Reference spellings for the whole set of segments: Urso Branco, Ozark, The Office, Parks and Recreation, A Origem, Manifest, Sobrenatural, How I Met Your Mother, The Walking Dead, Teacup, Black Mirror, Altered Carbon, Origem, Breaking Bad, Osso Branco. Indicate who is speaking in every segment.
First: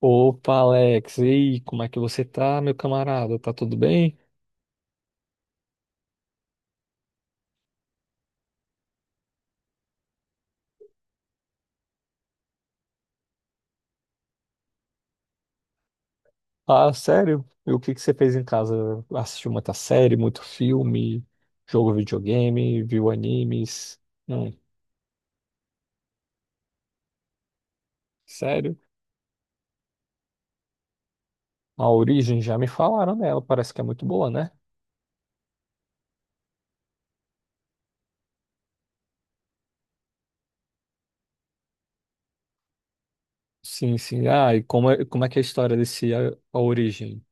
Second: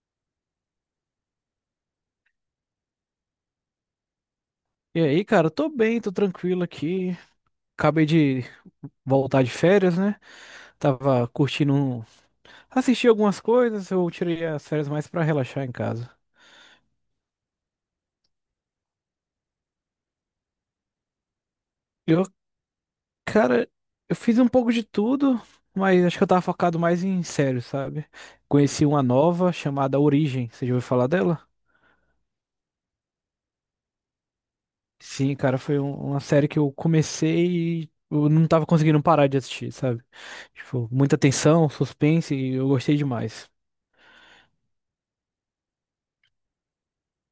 Speaker 1: Opa, Alex, e aí, como é que você tá, meu camarada? Tá tudo bem?
Speaker 2: E aí, cara, tô bem, tô tranquilo aqui. Acabei de voltar de férias, né? Tava curtindo, assisti algumas coisas, eu tirei as férias mais pra relaxar em casa.
Speaker 1: Ah, sério? E o que que você fez em casa? Assistiu muita série, muito filme, jogou
Speaker 2: Eu,
Speaker 1: videogame, viu
Speaker 2: cara,
Speaker 1: animes?
Speaker 2: eu fiz um
Speaker 1: Não,
Speaker 2: pouco de tudo, mas acho que eu tava focado mais em séries, sabe?
Speaker 1: sério?
Speaker 2: Conheci uma nova chamada Origem, você já ouviu falar dela?
Speaker 1: A Origem, já me falaram dela, parece que é muito boa, né?
Speaker 2: Sim, cara, foi uma série que eu comecei e eu não tava conseguindo parar de assistir, sabe? Tipo, muita tensão, suspense e eu gostei demais.
Speaker 1: Sim, sim. Ah, e como é que é a história desse A Origem?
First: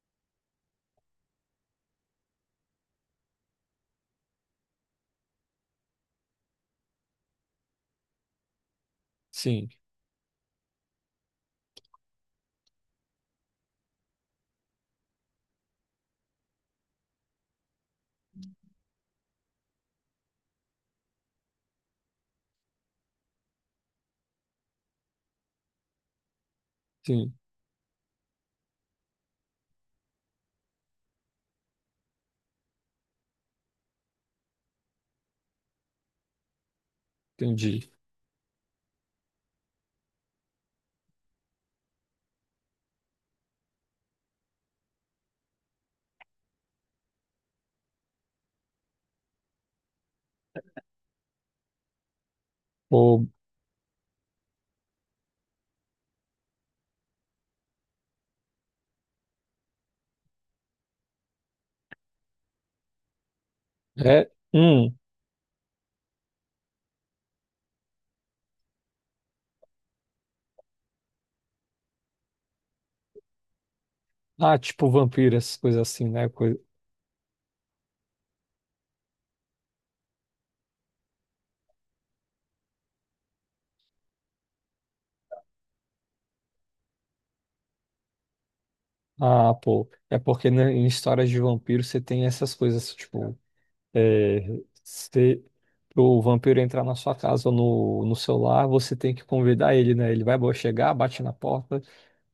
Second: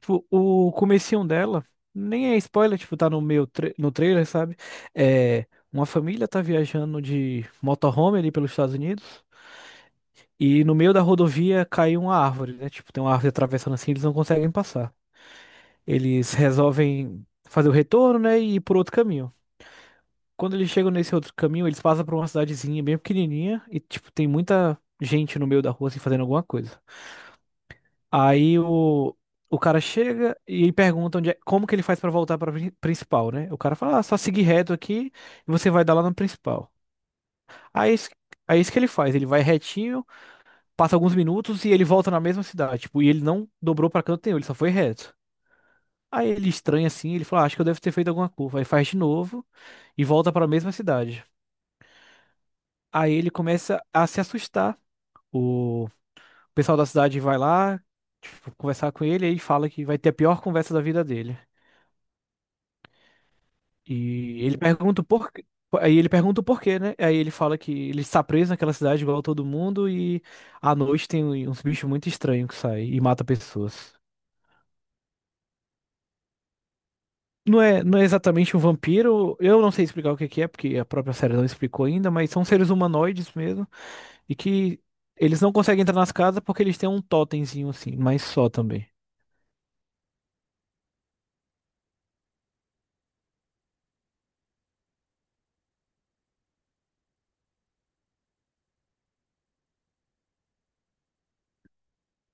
Speaker 2: Tipo, o comecinho dela, nem é spoiler, tipo, tá no no trailer, sabe? É, uma família tá viajando de motorhome ali pelos Estados Unidos
Speaker 1: Sim,
Speaker 2: e no meio da rodovia cai uma árvore, né? Tipo, tem uma árvore atravessando assim, eles não conseguem passar. Eles resolvem fazer o retorno, né, e ir por outro caminho. Quando eles chegam nesse outro caminho, eles passam por uma cidadezinha bem pequenininha e, tipo, tem muita gente no meio da rua, assim, fazendo alguma coisa.
Speaker 1: sim,
Speaker 2: Aí o cara chega e pergunta onde é, como que ele faz pra voltar pra principal, né? O cara fala, ah, só seguir reto aqui e você vai dar lá no principal.
Speaker 1: entendi.
Speaker 2: Aí é isso, aí é isso que ele faz, ele vai retinho, passa alguns minutos e ele volta na mesma cidade, tipo, e ele não dobrou pra canto nenhum, ele só foi reto. Aí ele estranha assim, ele fala, "Ah, acho que eu devo ter feito alguma curva." Aí faz de novo e volta pra mesma cidade. Aí
Speaker 1: Ou
Speaker 2: ele começa a se assustar. O pessoal da cidade vai lá, tipo, conversar com ele e fala que vai ter a pior conversa da vida dele.
Speaker 1: é,
Speaker 2: E ele
Speaker 1: hum,
Speaker 2: pergunta o porquê. Aí ele pergunta o porquê, né? Aí ele fala que ele está preso naquela cidade igual a todo mundo e à noite tem uns bichos muito estranhos que saem e mata pessoas.
Speaker 1: tipo vampiras, coisas assim, né?
Speaker 2: Não é exatamente um vampiro, eu não sei explicar o que que é, porque a própria série não explicou ainda, mas são seres humanoides mesmo e que eles não conseguem entrar nas casas porque eles têm um totemzinho assim, mas só também.
Speaker 1: Ah, pô, é porque né, em histórias de vampiro você tem essas coisas, tipo, se o vampiro entrar na sua casa ou no seu lar, você tem que convidar ele, né? Ele vai chegar, bate na porta,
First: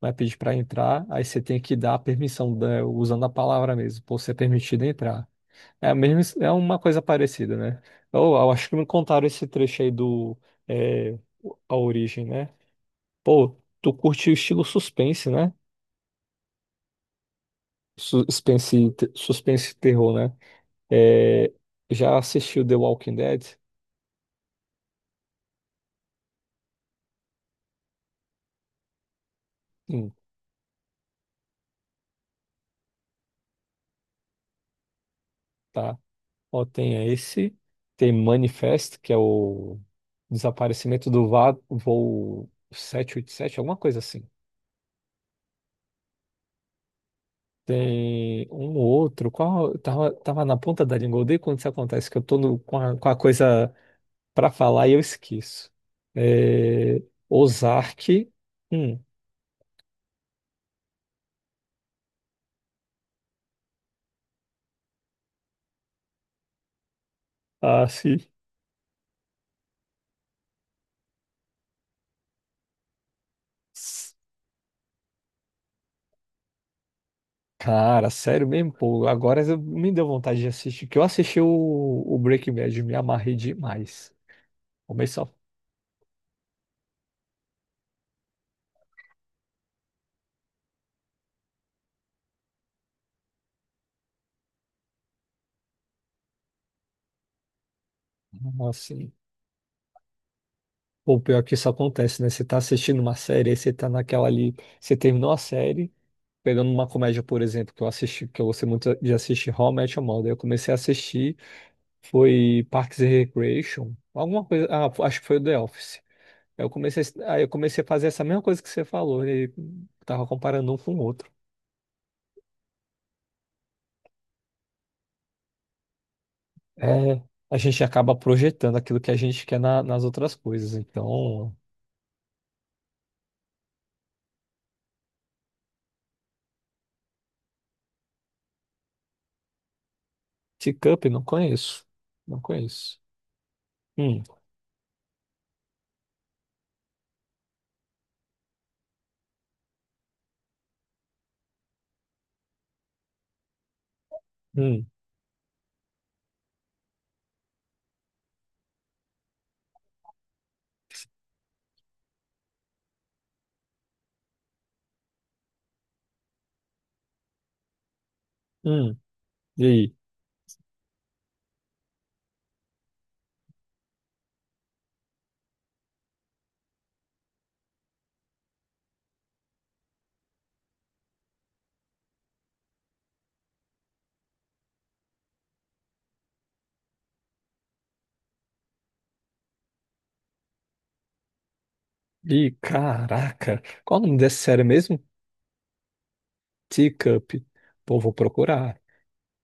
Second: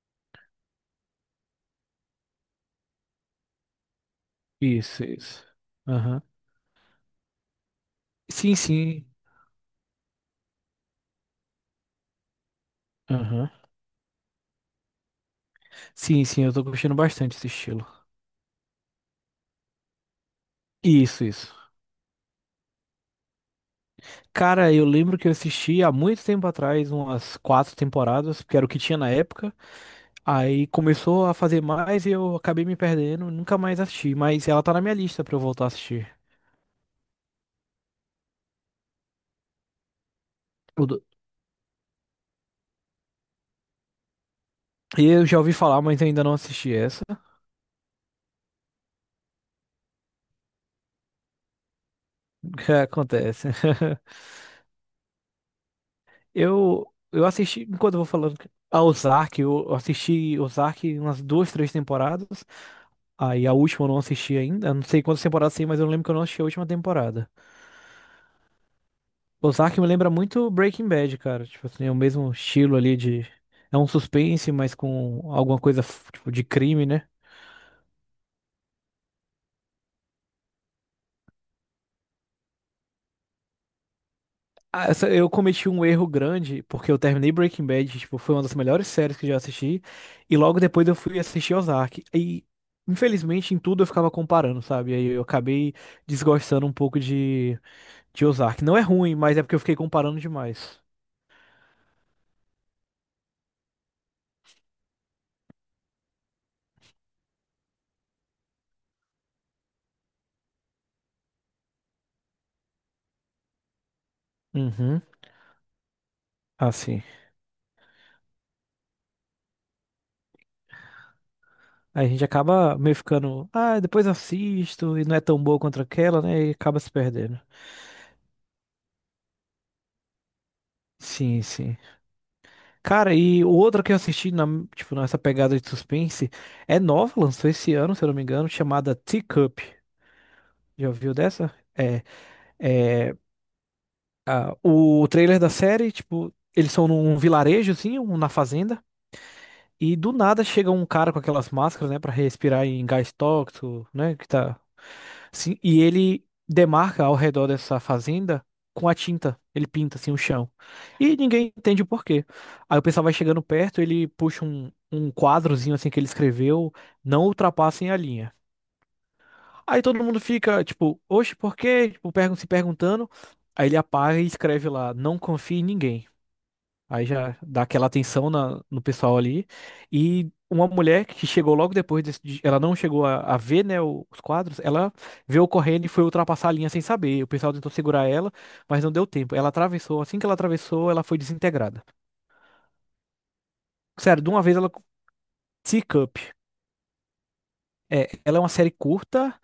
Speaker 1: vai pedir pra entrar, aí você tem que dar a permissão, usando a palavra mesmo, por ser permitido
Speaker 2: Isso,
Speaker 1: entrar.
Speaker 2: isso.
Speaker 1: É a mesma,
Speaker 2: Aham.
Speaker 1: é uma coisa parecida, né? Eu
Speaker 2: Sim,
Speaker 1: acho que me
Speaker 2: sim.
Speaker 1: contaram esse trecho aí do, é, A Origem, né?
Speaker 2: Aham.
Speaker 1: Pô, tu curte o estilo suspense, né?
Speaker 2: Sim, sim, eu tô curtindo bastante esse estilo.
Speaker 1: Suspense, suspense e terror, né?
Speaker 2: Isso,
Speaker 1: É,
Speaker 2: isso.
Speaker 1: já assistiu The Walking Dead?
Speaker 2: Cara, eu lembro que eu assisti há muito tempo atrás, umas quatro temporadas, porque era o que tinha na época.
Speaker 1: Hum,
Speaker 2: Aí começou a fazer mais e eu acabei me perdendo, nunca mais assisti. Mas ela tá na minha lista pra eu voltar a
Speaker 1: tá.
Speaker 2: assistir.
Speaker 1: Ó, tem esse, tem Manifest, que é o
Speaker 2: O do-
Speaker 1: desaparecimento do voo 787, alguma coisa assim.
Speaker 2: E eu já ouvi falar, mas ainda não assisti essa.
Speaker 1: Tem um ou outro, qual, tava na ponta da língua, eu odeio quando isso acontece, que eu tô no- com a, com a
Speaker 2: Acontece.
Speaker 1: coisa pra falar e eu esqueço. É,
Speaker 2: Eu assisti, enquanto eu vou
Speaker 1: Ozark,
Speaker 2: falando, a
Speaker 1: hum,
Speaker 2: Ozark, eu assisti Ozark umas duas, três temporadas. Aí a última eu não assisti ainda. Eu não sei quantas temporadas tem, mas eu lembro que eu não assisti a última temporada.
Speaker 1: sim.
Speaker 2: Ozark me lembra muito Breaking Bad, cara. Tipo assim, é o mesmo estilo ali de. É um suspense, mas com alguma coisa, f- tipo, de crime, né?
Speaker 1: Cara, sério mesmo, pô. Agora me deu vontade de assistir, que eu assisti o Breaking Bad, me amarrei demais.
Speaker 2: Ah, eu
Speaker 1: Começou
Speaker 2: cometi um erro grande, porque eu terminei Breaking Bad, tipo, foi uma das melhores séries que eu já assisti. E logo depois eu fui assistir Ozark. E, infelizmente, em tudo eu ficava comparando, sabe? Aí eu acabei desgostando um pouco de Ozark. Não é
Speaker 1: assim.
Speaker 2: ruim, mas é porque eu fiquei comparando demais.
Speaker 1: Pô, pior que isso acontece, né? Você tá assistindo uma série, aí você tá naquela ali. Você terminou a série, pegando uma comédia, por exemplo, que eu assisti, que eu gostei muito de assistir How I Met Your Mother. Eu comecei a assistir, foi Parks and Recreation, alguma coisa. Ah,
Speaker 2: Uhum.
Speaker 1: acho que foi o The Office. Aí Eu
Speaker 2: Assim.
Speaker 1: comecei, aí eu comecei a fazer essa mesma coisa que você falou, e tava comparando um com o outro.
Speaker 2: A gente acaba meio ficando, ah, depois assisto, e não é tão boa quanto aquela, né? E acaba se
Speaker 1: É,
Speaker 2: perdendo.
Speaker 1: a gente acaba projetando aquilo que a gente quer nas outras coisas.
Speaker 2: Sim,
Speaker 1: Então,
Speaker 2: sim. Cara, e o outro que eu assisti, na, tipo, nessa pegada de suspense, é nova, lançou esse ano, se eu não me engano, chamada Teacup. Já
Speaker 1: Teacup,
Speaker 2: ouviu
Speaker 1: não
Speaker 2: dessa?
Speaker 1: conheço. Não conheço.
Speaker 2: É,
Speaker 1: Hum,
Speaker 2: ah, o trailer da série, tipo, eles são num vilarejo, assim, na fazenda. E do nada chega um cara com aquelas máscaras, né, pra respirar em gás tóxico, né, que tá
Speaker 1: hum,
Speaker 2: assim, e ele demarca ao redor dessa fazenda com a tinta, ele pinta assim o chão. E ninguém entende o porquê. Aí o pessoal vai chegando perto, ele puxa um quadrozinho assim que ele escreveu, não ultrapassem a linha.
Speaker 1: hum. E
Speaker 2: Aí
Speaker 1: aí?
Speaker 2: todo mundo fica tipo, oxe, por quê? Tipo, se perguntando. Aí ele apaga e escreve lá, não confie em ninguém. Aí já dá aquela atenção na- no pessoal ali. E uma mulher que chegou logo depois, ela não chegou a ver, né, os quadros, ela veio correndo e foi ultrapassar a linha sem saber. O pessoal tentou segurar ela, mas não deu tempo. Ela atravessou, assim que ela atravessou, ela foi desintegrada.
Speaker 1: Ih, caraca. Qual o nome
Speaker 2: Sério, de
Speaker 1: dessa
Speaker 2: uma vez
Speaker 1: série
Speaker 2: ela.
Speaker 1: mesmo?
Speaker 2: Teacup.
Speaker 1: Teacup. Pô,
Speaker 2: É,
Speaker 1: vou
Speaker 2: ela é uma série
Speaker 1: procurar.
Speaker 2: curta,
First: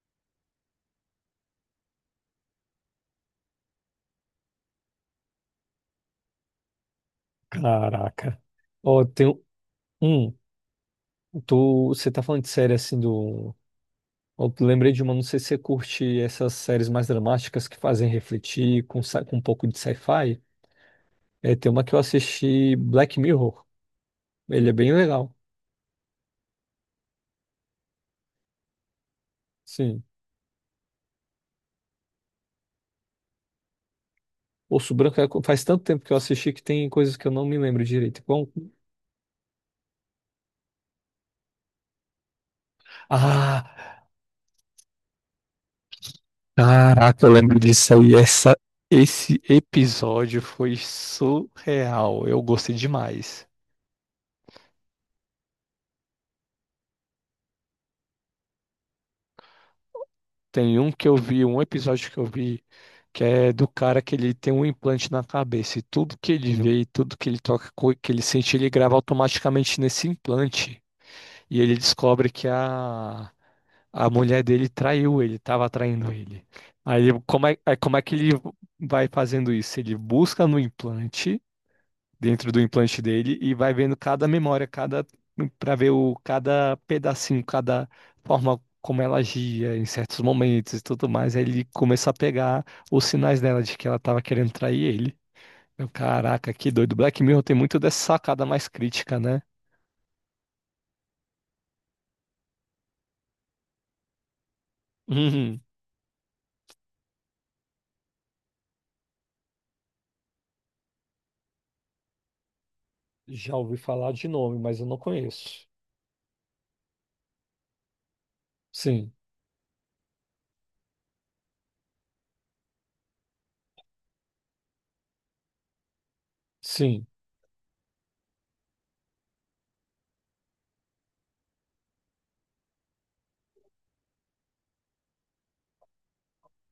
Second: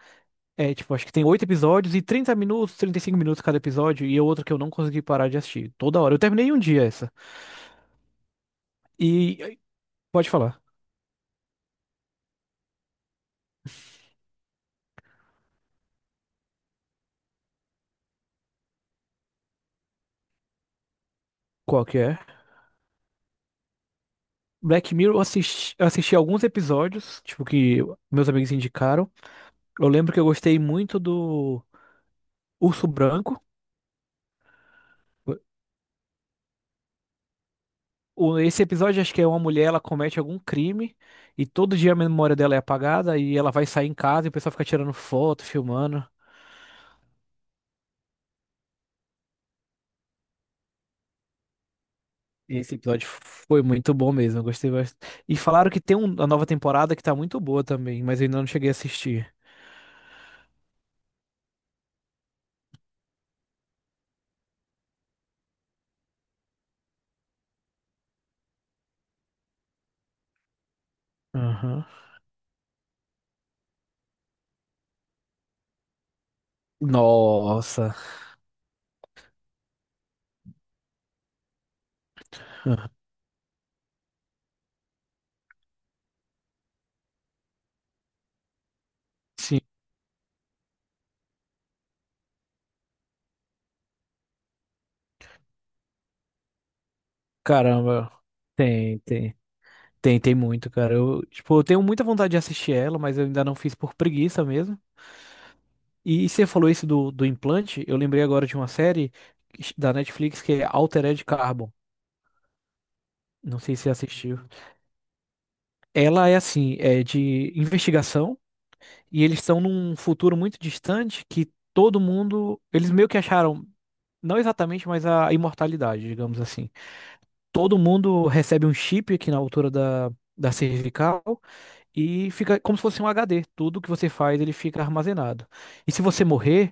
Speaker 2: é, tipo, acho que tem oito episódios e 30 minutos, 35 minutos cada episódio, e é outra que eu não consegui parar de assistir. Toda hora. Eu terminei em um dia essa.
Speaker 1: Caraca. Ó, tem um.
Speaker 2: E. Pode
Speaker 1: hum,
Speaker 2: falar.
Speaker 1: você tá falando de série assim do. Eu lembrei de uma, não sei se você curte essas séries mais dramáticas que fazem refletir com um pouco de sci-fi. É, tem uma
Speaker 2: Qual
Speaker 1: que eu
Speaker 2: que é?
Speaker 1: assisti, Black Mirror. Ele é bem
Speaker 2: Black Mirror, eu
Speaker 1: legal.
Speaker 2: assisti, eu assisti alguns episódios, tipo, que meus amigos indicaram. Eu
Speaker 1: Sim.
Speaker 2: lembro que eu gostei muito do Urso Branco.
Speaker 1: Osso Branco é faz tanto tempo que eu assisti que tem coisas que eu não me lembro direito.
Speaker 2: O-
Speaker 1: Bom.
Speaker 2: Esse episódio, acho que é uma mulher, ela comete algum crime e todo dia a memória dela é apagada e ela
Speaker 1: Ah,
Speaker 2: vai sair em casa e o pessoal fica tirando foto, filmando.
Speaker 1: caraca, eu lembro disso aí. Esse episódio foi surreal. Eu
Speaker 2: E
Speaker 1: gostei
Speaker 2: Esse episódio
Speaker 1: demais.
Speaker 2: foi muito bom mesmo, eu gostei bastante. E falaram que tem uma nova temporada que tá muito boa também, mas eu ainda não cheguei a assistir.
Speaker 1: Tem um que eu vi, um episódio que eu vi, que é do cara que ele tem um implante na cabeça e tudo que ele vê e tudo que ele toca, que ele sente, ele grava automaticamente nesse implante. E ele
Speaker 2: Aham.
Speaker 1: descobre que a mulher dele traiu ele, estava traindo ele. Aí
Speaker 2: Nossa.
Speaker 1: como é que ele vai fazendo isso? Ele busca no implante, dentro do implante dele, e vai vendo cada memória, cada para ver o cada pedacinho, cada forma como ela
Speaker 2: Sim,
Speaker 1: agia em certos momentos e tudo mais. Aí ele começa a pegar os sinais dela de que ela estava querendo trair ele. Eu, caraca, que doido. Black Mirror tem muito dessa
Speaker 2: caramba.
Speaker 1: sacada mais
Speaker 2: Tem,
Speaker 1: crítica,
Speaker 2: tem.
Speaker 1: né?
Speaker 2: Tem, tem muito, cara. Tipo, eu tenho muita vontade de assistir ela, mas eu ainda não fiz por preguiça mesmo. E você falou isso do implante, eu lembrei agora de uma série da Netflix que é Altered Carbon.
Speaker 1: Já
Speaker 2: Não
Speaker 1: ouvi
Speaker 2: sei se você
Speaker 1: falar de
Speaker 2: assistiu.
Speaker 1: nome, mas eu não conheço.
Speaker 2: Ela é assim, é de investigação,
Speaker 1: Sim,
Speaker 2: e eles estão num futuro muito distante que todo mundo. Eles meio que acharam, não exatamente, mas a imortalidade, digamos assim.
Speaker 1: sim,
Speaker 2: Todo mundo recebe um chip aqui na altura da cervical. E fica como se fosse um HD. Tudo que você faz, ele fica armazenado. E se você morrer,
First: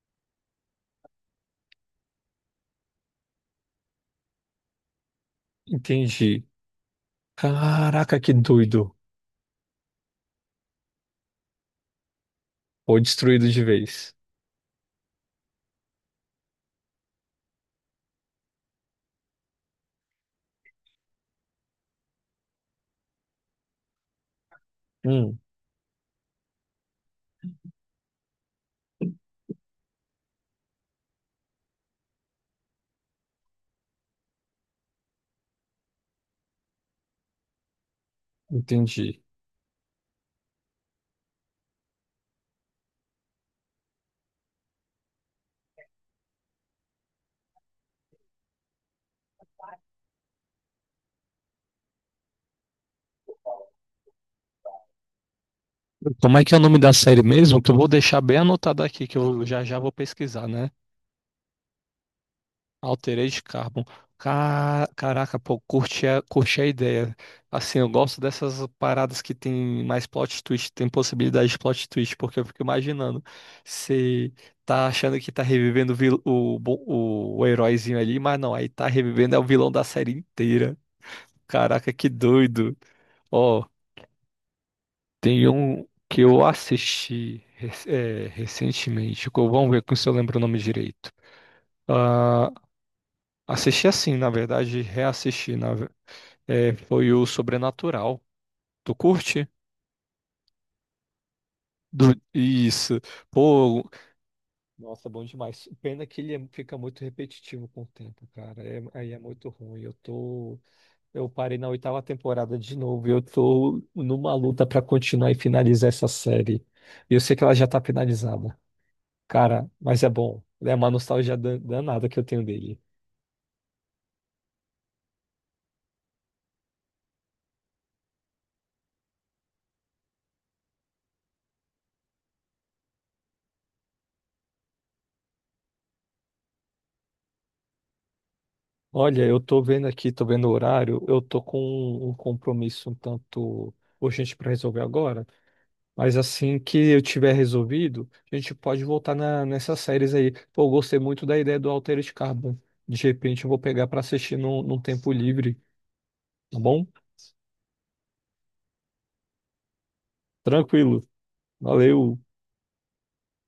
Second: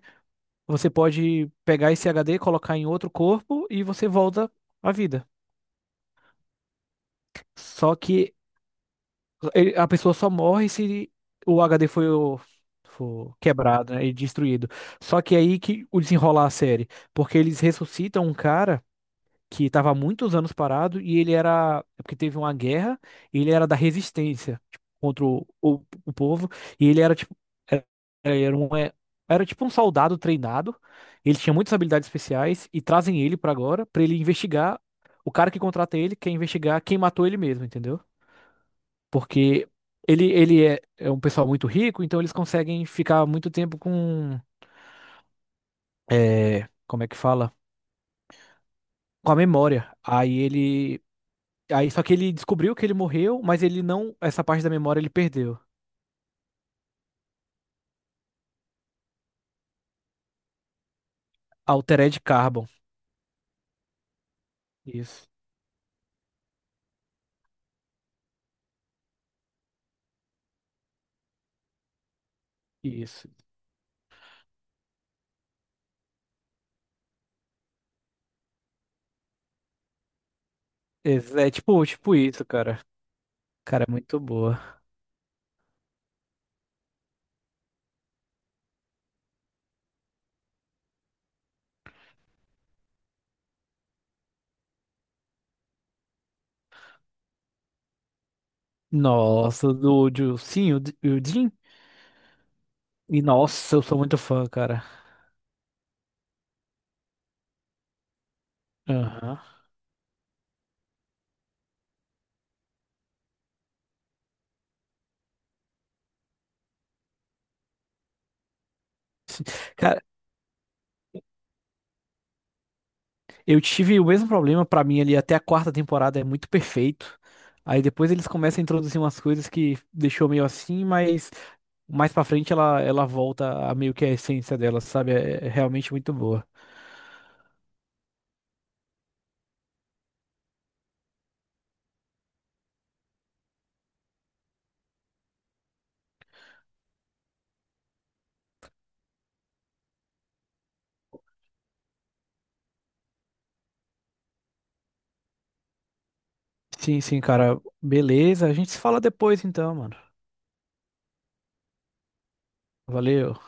Speaker 2: você pode pegar esse HD, colocar em outro corpo e você volta à vida.
Speaker 1: entendi.
Speaker 2: Só
Speaker 1: Caraca, que
Speaker 2: que
Speaker 1: doido.
Speaker 2: a pessoa só morre se o HD foi, o-
Speaker 1: Foi
Speaker 2: for
Speaker 1: destruído de
Speaker 2: quebrado, né, e
Speaker 1: vez.
Speaker 2: destruído. Só que é aí que o desenrolar a série, porque eles ressuscitam um cara que estava há muitos anos parado e ele era, é porque teve uma guerra, e ele era da resistência, tipo, contra
Speaker 1: Hum,
Speaker 2: o povo, e ele era tipo, era, era um, é, era tipo um soldado treinado, ele tinha muitas habilidades especiais e trazem ele pra agora pra ele investigar, o cara que contrata ele quer investigar quem matou ele mesmo, entendeu?
Speaker 1: entendi.
Speaker 2: Porque ele é um pessoal muito rico, então eles conseguem ficar muito tempo com, como é que fala? Com a memória. Aí só que ele descobriu que ele morreu, mas ele não. Essa parte da memória ele perdeu.
Speaker 1: Como é que é o nome da série mesmo? Que eu vou deixar bem anotado aqui, que eu já já vou pesquisar, né?
Speaker 2: Altered Carbon.
Speaker 1: Altered Carbon.
Speaker 2: Isso,
Speaker 1: Caraca, pô, curti a ideia. Assim, eu gosto dessas paradas que tem mais plot twist, tem possibilidade de plot twist, porque eu fico imaginando.
Speaker 2: isso.
Speaker 1: Você tá achando que tá revivendo o, vil- o, bo- o heróizinho ali, mas não, aí tá revivendo é o vilão da série inteira.
Speaker 2: É tipo,
Speaker 1: Caraca, que
Speaker 2: tipo isso,
Speaker 1: doido.
Speaker 2: cara.
Speaker 1: Ó,
Speaker 2: Cara, é muito boa.
Speaker 1: tem um que eu assisti recentemente. Vamos ver se eu lembro o nome direito. Ah, assisti assim, na verdade, reassisti. É, foi o Sobrenatural. Tu curte?
Speaker 2: Nossa, do sim, o Jim.
Speaker 1: Isso.
Speaker 2: E nossa, eu
Speaker 1: Pô,
Speaker 2: sou muito fã, cara.
Speaker 1: nossa, bom demais. Pena que ele fica muito repetitivo com o tempo, cara. Aí é
Speaker 2: Aham.
Speaker 1: muito ruim. Eu parei na oitava temporada de novo. E eu tô numa luta pra continuar e finalizar essa série. E eu sei que ela já tá finalizada,
Speaker 2: Sim.
Speaker 1: cara.
Speaker 2: Cara,
Speaker 1: Mas é bom. É uma nostalgia danada que eu tenho dele.
Speaker 2: eu tive o mesmo problema pra mim ali até a quarta temporada, é muito perfeito. Aí depois eles começam a introduzir umas coisas que deixou meio assim, mas mais pra frente ela volta a meio que a essência dela, sabe? É realmente muito boa.
Speaker 1: Olha, eu tô vendo aqui, tô vendo o horário. Eu tô com um compromisso um tanto urgente pra resolver agora. Mas assim que eu tiver resolvido, a gente pode voltar nessas séries aí. Pô, eu gostei muito da ideia do Altered Carbon. De repente eu vou pegar pra assistir num tempo livre, tá bom?
Speaker 2: Sim, sim, cara. Beleza. A gente se fala depois então, mano.
Speaker 1: Tranquilo. Valeu.
Speaker 2: Valeu.